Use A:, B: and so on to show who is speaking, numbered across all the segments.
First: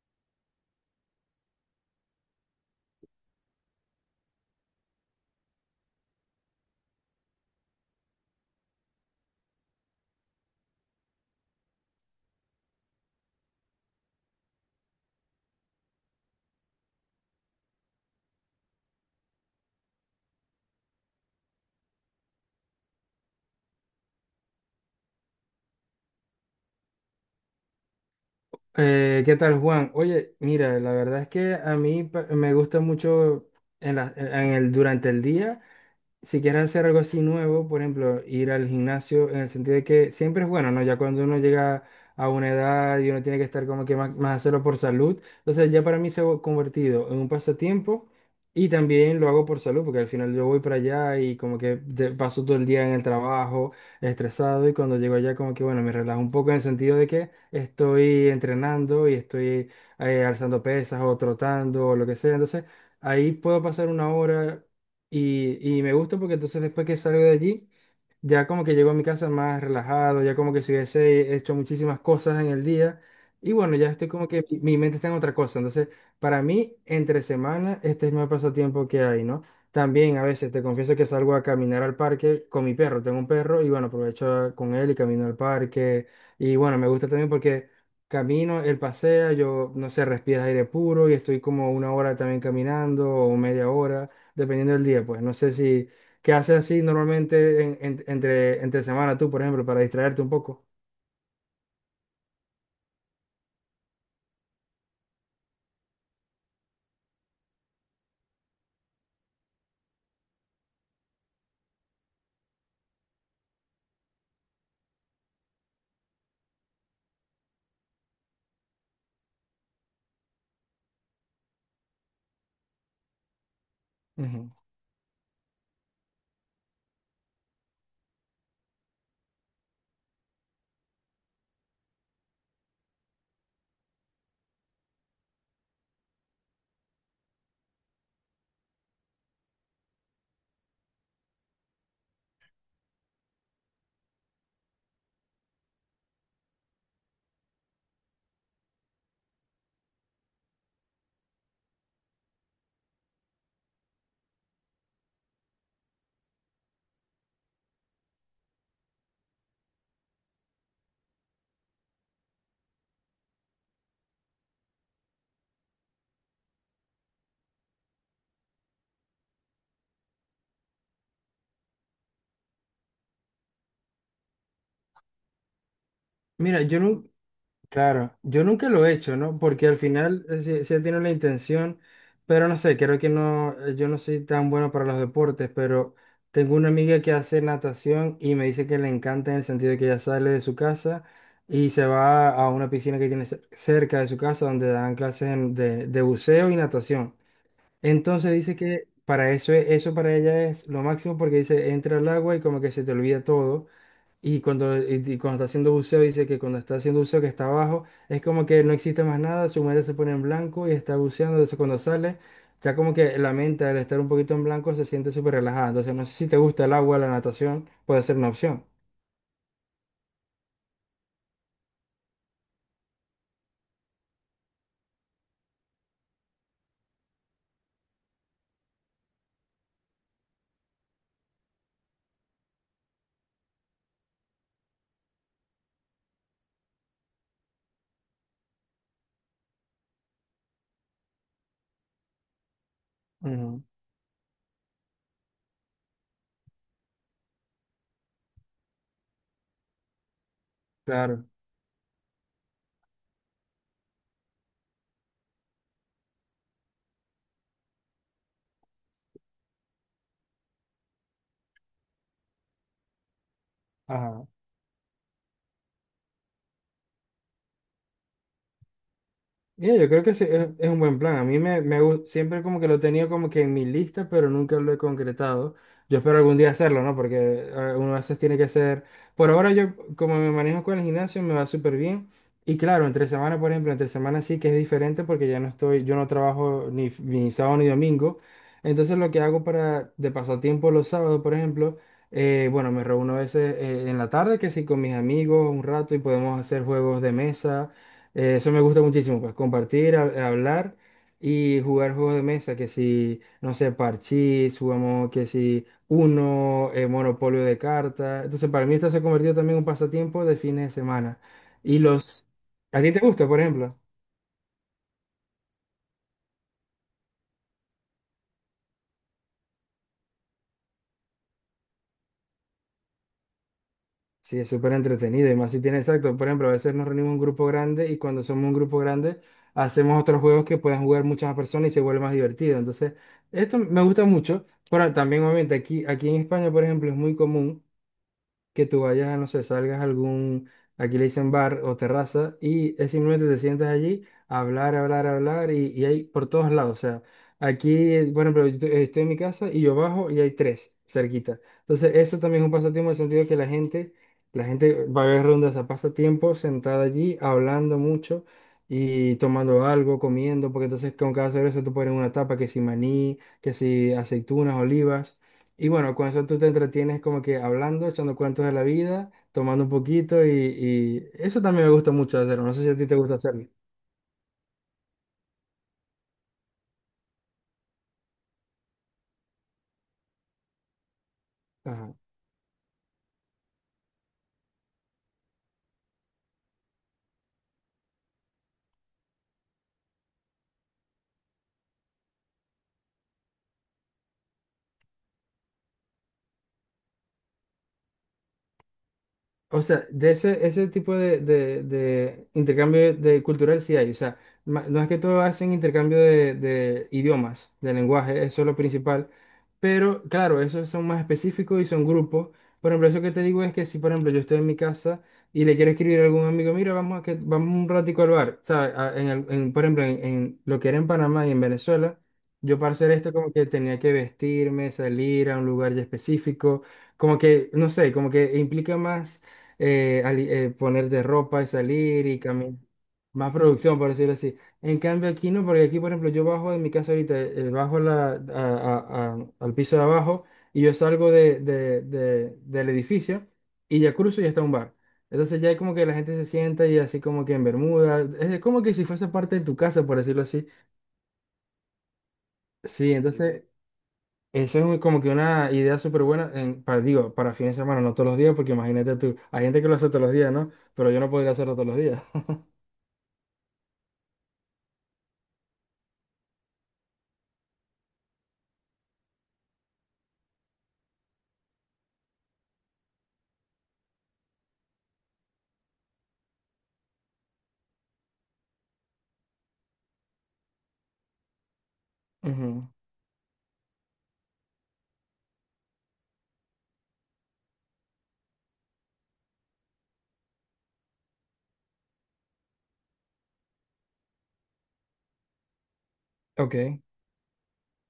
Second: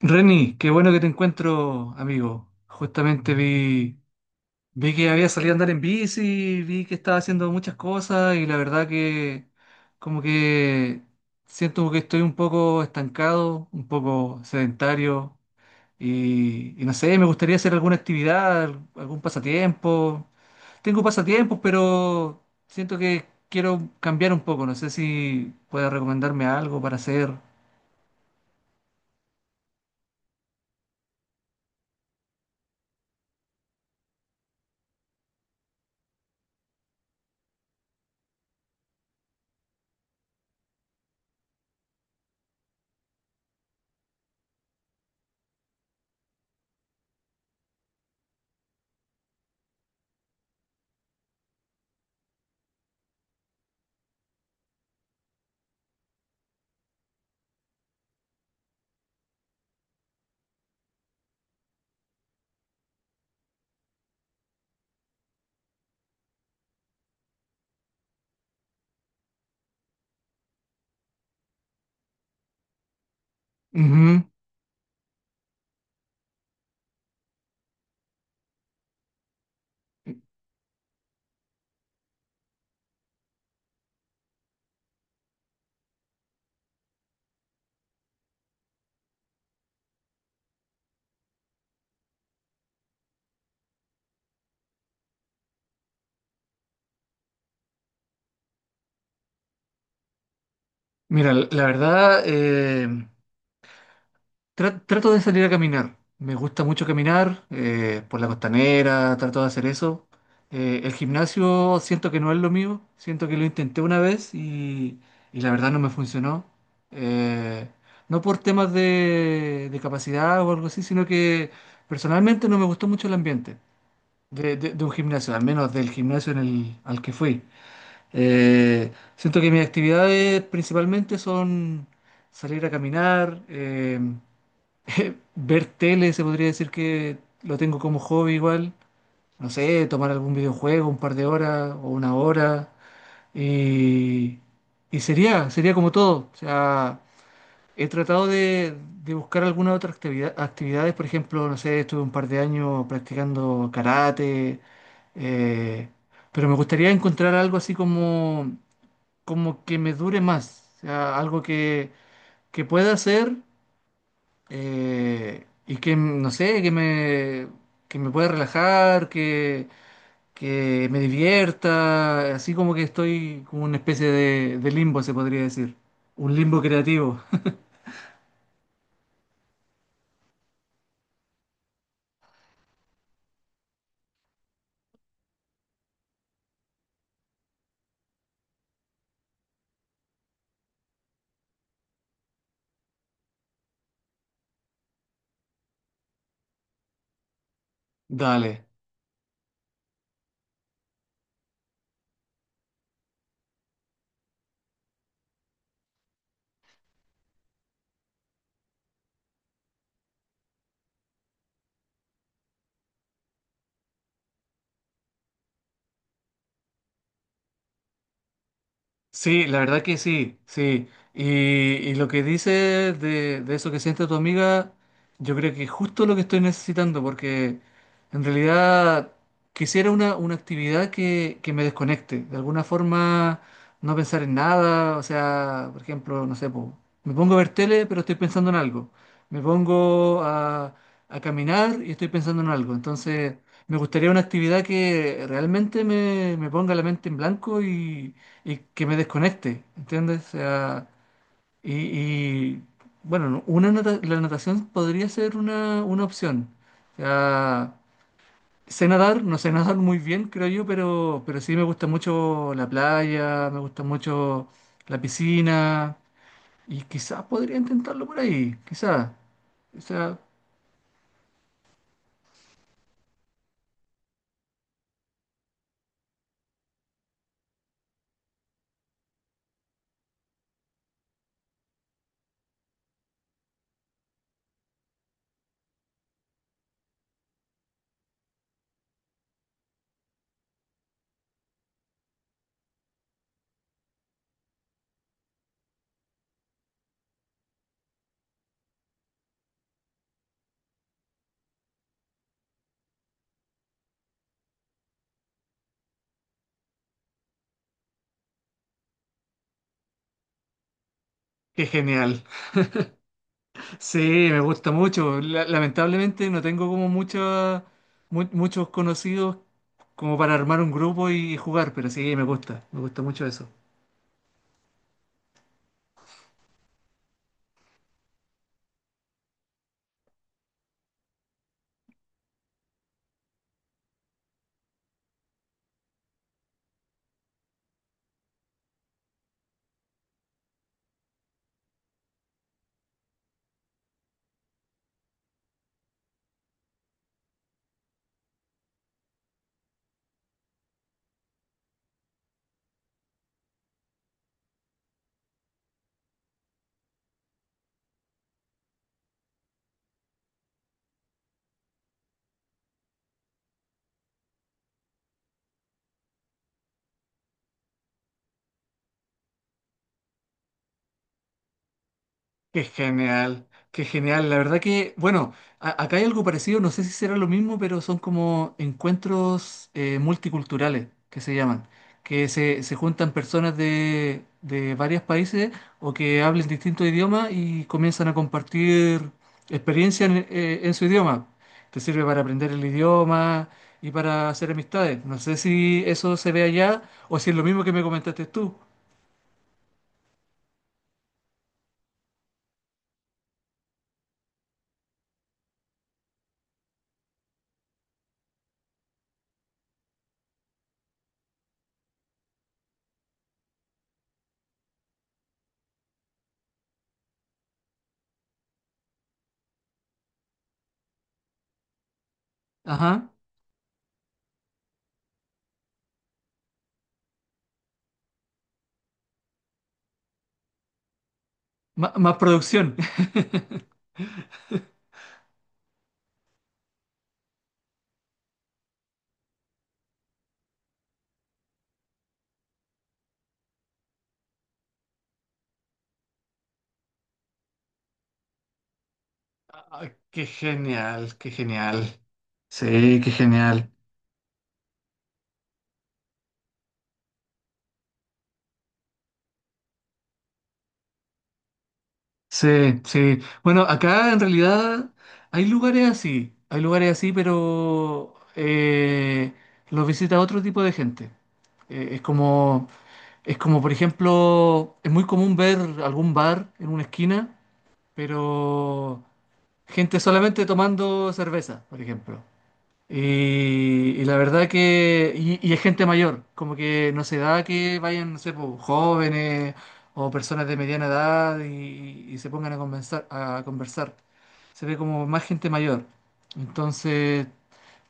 A: Reni, qué bueno que te encuentro, amigo. Justamente vi que había salido a andar en bici, vi que estaba haciendo muchas cosas y la verdad que como que siento que estoy un poco estancado, un poco sedentario y no sé, me gustaría hacer alguna actividad, algún pasatiempo. Tengo pasatiempos, pero siento que quiero cambiar un poco. No sé si puedes recomendarme algo para hacer.
B: ¿Qué tal, Juan? Oye, mira, la verdad es que a mí me gusta mucho en la- en el, durante el día, si quieres hacer algo así nuevo, por ejemplo, ir al gimnasio, en el sentido de que siempre es bueno, ¿no? Ya cuando uno llega a una edad y uno tiene que estar como que más hacerlo por salud, entonces ya para mí se ha convertido en un pasatiempo y también lo hago por salud, porque al final yo voy para allá y como que paso todo el día en el trabajo, estresado, y cuando llego allá, como que, bueno, me relajo un poco en el sentido de que estoy entrenando y estoy alzando pesas o trotando o lo que sea. Entonces ahí puedo pasar una hora. Y me gusta porque entonces después que salgo de allí, ya como que llego a mi casa más relajado, ya como que si hubiese hecho muchísimas cosas en el día. Y bueno, ya estoy
A: Ujú.
B: como que mi mente está en otra cosa. Entonces, para mí, entre semana, este es mi pasatiempo que hay, ¿no? También a veces te confieso que salgo a caminar al parque con mi perro. Tengo un perro y bueno, aprovecho con él y camino al parque. Y bueno, me gusta también porque camino, él pasea, yo, no sé, respira aire puro y estoy como una hora también caminando, o media hora, dependiendo del día. Pues no sé si... ¿Qué haces así normalmente entre semana tú, por ejemplo, para distraerte un poco?
A: Mira, la verdad, trato de salir a caminar. Me gusta mucho caminar por la costanera, trato de hacer eso. El gimnasio siento que no es lo mío, siento que lo intenté una vez y la verdad no me funcionó. Eh, no por temas de capacidad o algo así, sino que personalmente no me gustó mucho el ambiente
B: Ujú.
A: de un gimnasio, al menos del gimnasio al que fui. Eh, Siento que mis actividades principalmente son salir a caminar, ver tele, se podría decir que lo tengo como hobby igual. No sé, tomar algún videojuego un par de horas o una hora. Y, y sería, sería como todo. O sea, he tratado de buscar alguna otra actividad, actividades. Por ejemplo, no sé, estuve un par de años practicando karate. eh, pero me gustaría encontrar algo así como como que me dure más, o sea, algo que pueda hacer y que, no sé, que me pueda relajar, que me divierta, así como que estoy como una especie de limbo, se podría decir, un limbo
B: Mira, yo nunca,
A: creativo.
B: claro, yo nunca lo he hecho, ¿no? Porque al final sí, sí tiene la intención, pero no sé, creo que no, yo no soy tan bueno para los deportes, pero tengo una amiga que hace natación y me dice que le encanta en el sentido de que ella sale de su casa y se va a una piscina que tiene cerca de su casa, donde dan clases de buceo y natación. Entonces dice
A: Dale.
B: que para eso, eso para ella es lo máximo, porque dice, entra al agua y como que se te olvida todo. Y cuando está haciendo buceo, dice que cuando está haciendo buceo, que está abajo, es como que no existe más nada, su mente se pone en blanco y está buceando. Entonces cuando sale, ya como que la mente, al estar un poquito en blanco, se siente súper relajada. Entonces no sé si te gusta el agua, la natación, puede ser una opción.
A: Sí, la verdad que sí, sí. Y, y lo que dices de eso que siente tu amiga, yo creo que es justo lo que estoy necesitando, porque en realidad quisiera una actividad que me desconecte. De alguna forma, no pensar en nada. O sea, por ejemplo, no sé, po, me pongo a ver tele, pero estoy pensando en algo. Me pongo a caminar y estoy pensando en algo. Entonces,
B: Ujú.
A: me gustaría una actividad que realmente me ponga la mente en blanco y que me desconecte, ¿entiendes? O sea,
B: Claro.
A: y, bueno, no, la natación podría ser una opción. O sea, sé nadar, no sé nadar muy bien, creo yo, pero sí me gusta mucho la playa, me gusta
B: Ajá.
A: mucho la piscina, y quizás podría intentarlo por ahí, quizás.
B: Ya,
A: O
B: yo creo que
A: sea,
B: sí, es un buen plan. A mí siempre como que lo tenía como que en mi lista, pero nunca lo he concretado. Yo espero algún día hacerlo, ¿no? Porque uno a veces tiene que hacer... Por ahora yo, como me manejo con el gimnasio, me va súper bien. Y claro, entre semana, por ejemplo, entre semana sí que es diferente porque ya no estoy, yo no trabajo ni, ni sábado ni domingo. Entonces lo que hago para de pasatiempo los sábados, por ejemplo, bueno, me reúno a veces en la tarde, que sí, con mis amigos un rato y podemos hacer juegos de mesa. Eso me gusta muchísimo, pues compartir, hablar y jugar juegos de mesa, que si, no sé, parchís, jugamos que si uno, monopolio de cartas. Entonces, para mí esto se ha convertido también en un pasatiempo de fines de semana.
A: qué
B: Y
A: genial.
B: los... ¿A ti te gusta, por ejemplo?
A: Sí, me gusta mucho. Lamentablemente no tengo como mucha, muchos conocidos como para armar un grupo y jugar, pero sí, me gusta mucho eso.
B: Sí, es súper entretenido y más si tiene, exacto. Por ejemplo, a veces nos reunimos un grupo grande y cuando somos un grupo grande hacemos otros juegos que pueden jugar muchas más personas y se vuelve más divertido. Entonces, esto me gusta mucho. Pero también, obviamente, aquí, en España, por ejemplo, es muy común que tú vayas, no sé, salgas a algún, aquí le dicen bar o terraza, y es simplemente te sientas allí a hablar, hablar, hablar, y hay por todos lados. O sea, aquí, por ejemplo, yo estoy en mi casa y yo bajo y hay tres cerquita. Entonces, eso también es un pasatiempo en el sentido de que la gente va a ver rondas a pasatiempo sentada allí, hablando mucho. Y tomando algo, comiendo, porque entonces con cada cerveza tú pones una tapa, que si maní, que si aceitunas, olivas. Y bueno, con eso tú te entretienes como que hablando, echando cuentos de la vida, tomando un poquito, y eso también me gusta mucho hacerlo. No sé
A: Qué
B: si a ti te gusta
A: genial,
B: hacerlo.
A: qué genial. La verdad que, bueno, acá hay algo parecido, no sé si será lo mismo, pero son como encuentros multiculturales que se llaman,
B: Ajá.
A: se juntan personas de varios países o que hablen distintos idiomas y comienzan a compartir experiencias en su idioma. Te sirve para aprender el idioma y para hacer amistades. No sé si eso se ve allá o si es lo mismo que me comentaste tú.
B: O sea, de ese tipo de intercambio de cultural sí hay. O sea, no es que todos hacen intercambio de idiomas, de lenguaje, eso es lo principal. Pero claro, esos son más específicos y son grupos. Por ejemplo, eso que te digo es que si, por ejemplo, yo estoy en mi casa y le quiero escribir a algún amigo, mira, vamos, a que vamos un ratico al bar. ¿Sabes? Por ejemplo, en lo que era en Panamá y en Venezuela, yo para hacer
A: Ajá.
B: esto como que tenía que vestirme, salir a un lugar ya específico, como que, no sé, como que implica más poner de ropa y salir
A: Más
B: y caminar.
A: producción.
B: Más producción, por decirlo así. En cambio aquí no, porque aquí, por ejemplo, yo bajo de mi casa ahorita, bajo la, a- al piso de abajo y yo salgo del edificio y ya cruzo y está un bar. Entonces ya es como que la gente se sienta y así como que en bermuda. Es como que si fuese parte de tu casa,
A: Ay,
B: por decirlo
A: qué
B: así.
A: genial, qué genial.
B: Sí,
A: Sí, qué
B: entonces
A: genial.
B: eso es como que una idea súper buena, para fines de semana, no todos los días, porque imagínate tú, hay gente que lo hace todos los días, ¿no? Pero yo no podría hacerlo todos los días.
A: Sí, sí. Bueno, acá en realidad hay lugares así, pero los visita otro tipo de gente. Es como, es como, por ejemplo, es muy común ver algún bar en una esquina, pero gente solamente tomando cerveza, por ejemplo.
B: Ujú.
A: Y la verdad que, y es gente mayor, como que no se da que vayan, no sé, po, jóvenes o personas de mediana edad y se pongan a conversar, a conversar. Se ve como más gente mayor.
B: Ok.
A: Entonces,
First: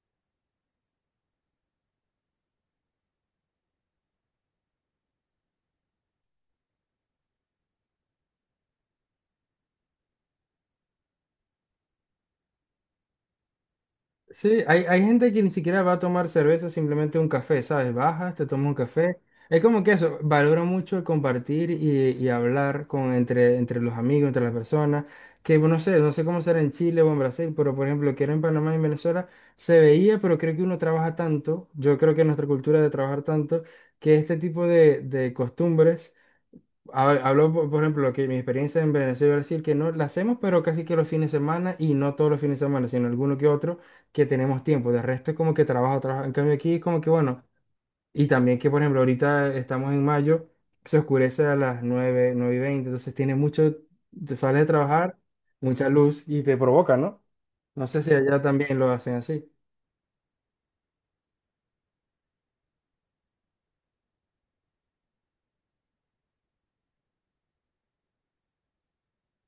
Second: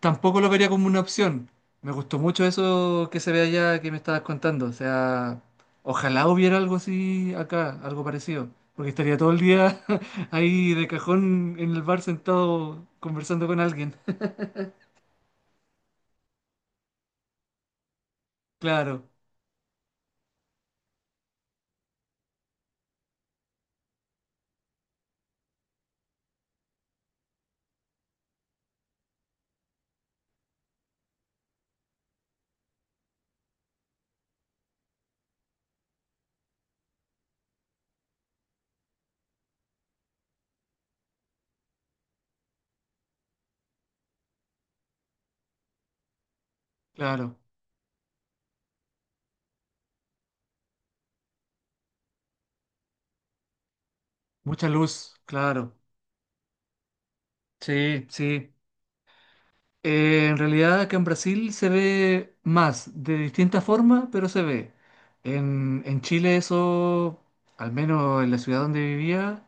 A: tampoco lo vería como una opción. Me gustó mucho eso que se ve allá que me estabas contando. O sea, ojalá hubiera algo así acá, algo parecido. Porque estaría todo el día ahí de cajón en el bar sentado conversando con alguien.
B: Sí, hay gente que ni siquiera va a tomar cerveza, simplemente un café, ¿sabes? Bajas, te tomas un
A: Claro.
B: café. Es como que eso, valoro mucho el compartir y hablar entre los amigos, entre las personas, que bueno, no sé cómo será en Chile o en Brasil, pero por ejemplo, que era en Panamá y en Venezuela, se veía, pero creo que uno trabaja tanto, yo creo que nuestra cultura de trabajar tanto, que este tipo de costumbres, hablo, por ejemplo, que mi experiencia en Venezuela y Brasil, que no la hacemos, pero casi que los fines de semana, y no todos los fines de semana, sino alguno que otro que tenemos tiempo. De resto es como que trabajo, trabajo. En cambio aquí es como que
A: Claro,
B: bueno. Y también que, por ejemplo, ahorita estamos en mayo, se oscurece a las nueve y 20, entonces tiene mucho, te sales de
A: mucha luz,
B: trabajar,
A: claro.
B: mucha luz y te provoca, ¿no? No sé
A: Sí,
B: si allá
A: sí.
B: también lo hacen así.
A: En realidad acá en Brasil se ve más, de distinta forma, pero se ve. En Chile eso, al menos en la ciudad donde vivía,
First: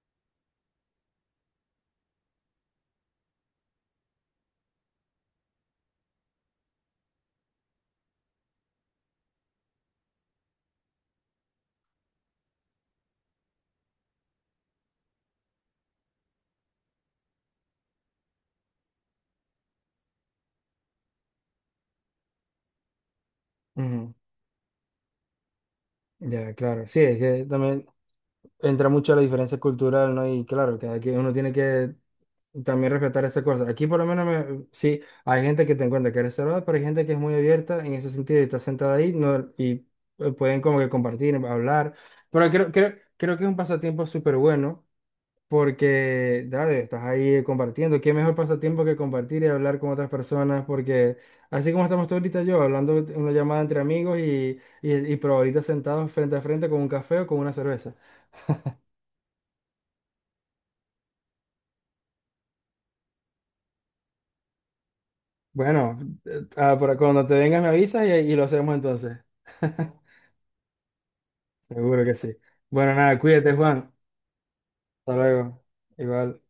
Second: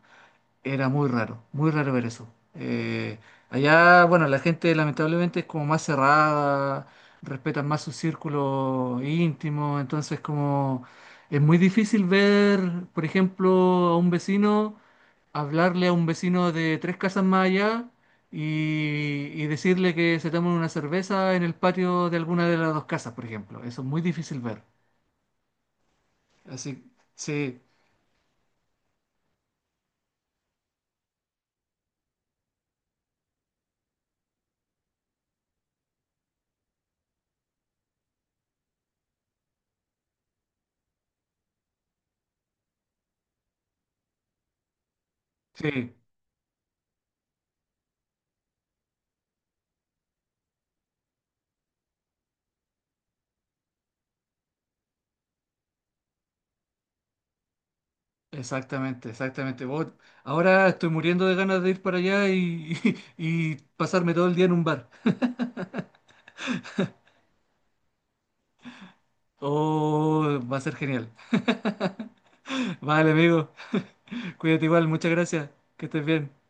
A: era muy raro ver eso. Eh, Allá, bueno, la gente lamentablemente es como más cerrada, respetan más su círculo íntimo, entonces como es muy difícil ver, por ejemplo, a un vecino. Hablarle a un vecino de tres casas más allá y decirle que se tomen una cerveza en el patio de alguna de las dos casas, por ejemplo. Eso es muy
B: Ujú.
A: difícil ver.
B: Ya,
A: Así,
B: claro. Sí, es que
A: sí,
B: también entra mucho la diferencia cultural, ¿no? Y claro, que aquí uno tiene que también respetar esas cosas. Aquí por lo menos sí, hay gente que te encuentra que es reservada, pero hay gente que es muy abierta en ese sentido y está sentada ahí, no, y pueden como que compartir, hablar. Pero creo que es un pasatiempo súper bueno
A: sí,
B: porque, dale, estás ahí compartiendo. ¿Qué mejor pasatiempo que compartir y hablar con otras personas? Porque así como estamos tú ahorita, yo hablando en una llamada entre amigos, y pero ahorita sentados frente a frente con un café o con una cerveza.
A: exactamente, exactamente. Vos- ahora estoy muriendo de ganas de ir para allá y, y pasarme todo el día en un bar.
B: Bueno, cuando te vengas me avisas y lo hacemos entonces.
A: Oh, va a ser genial.
B: Seguro que sí. Bueno,
A: Vale,
B: nada,
A: amigo,
B: cuídate, Juan.
A: cuídate igual, muchas
B: Hasta
A: gracias.
B: luego.
A: Que estés bien.
B: Igual.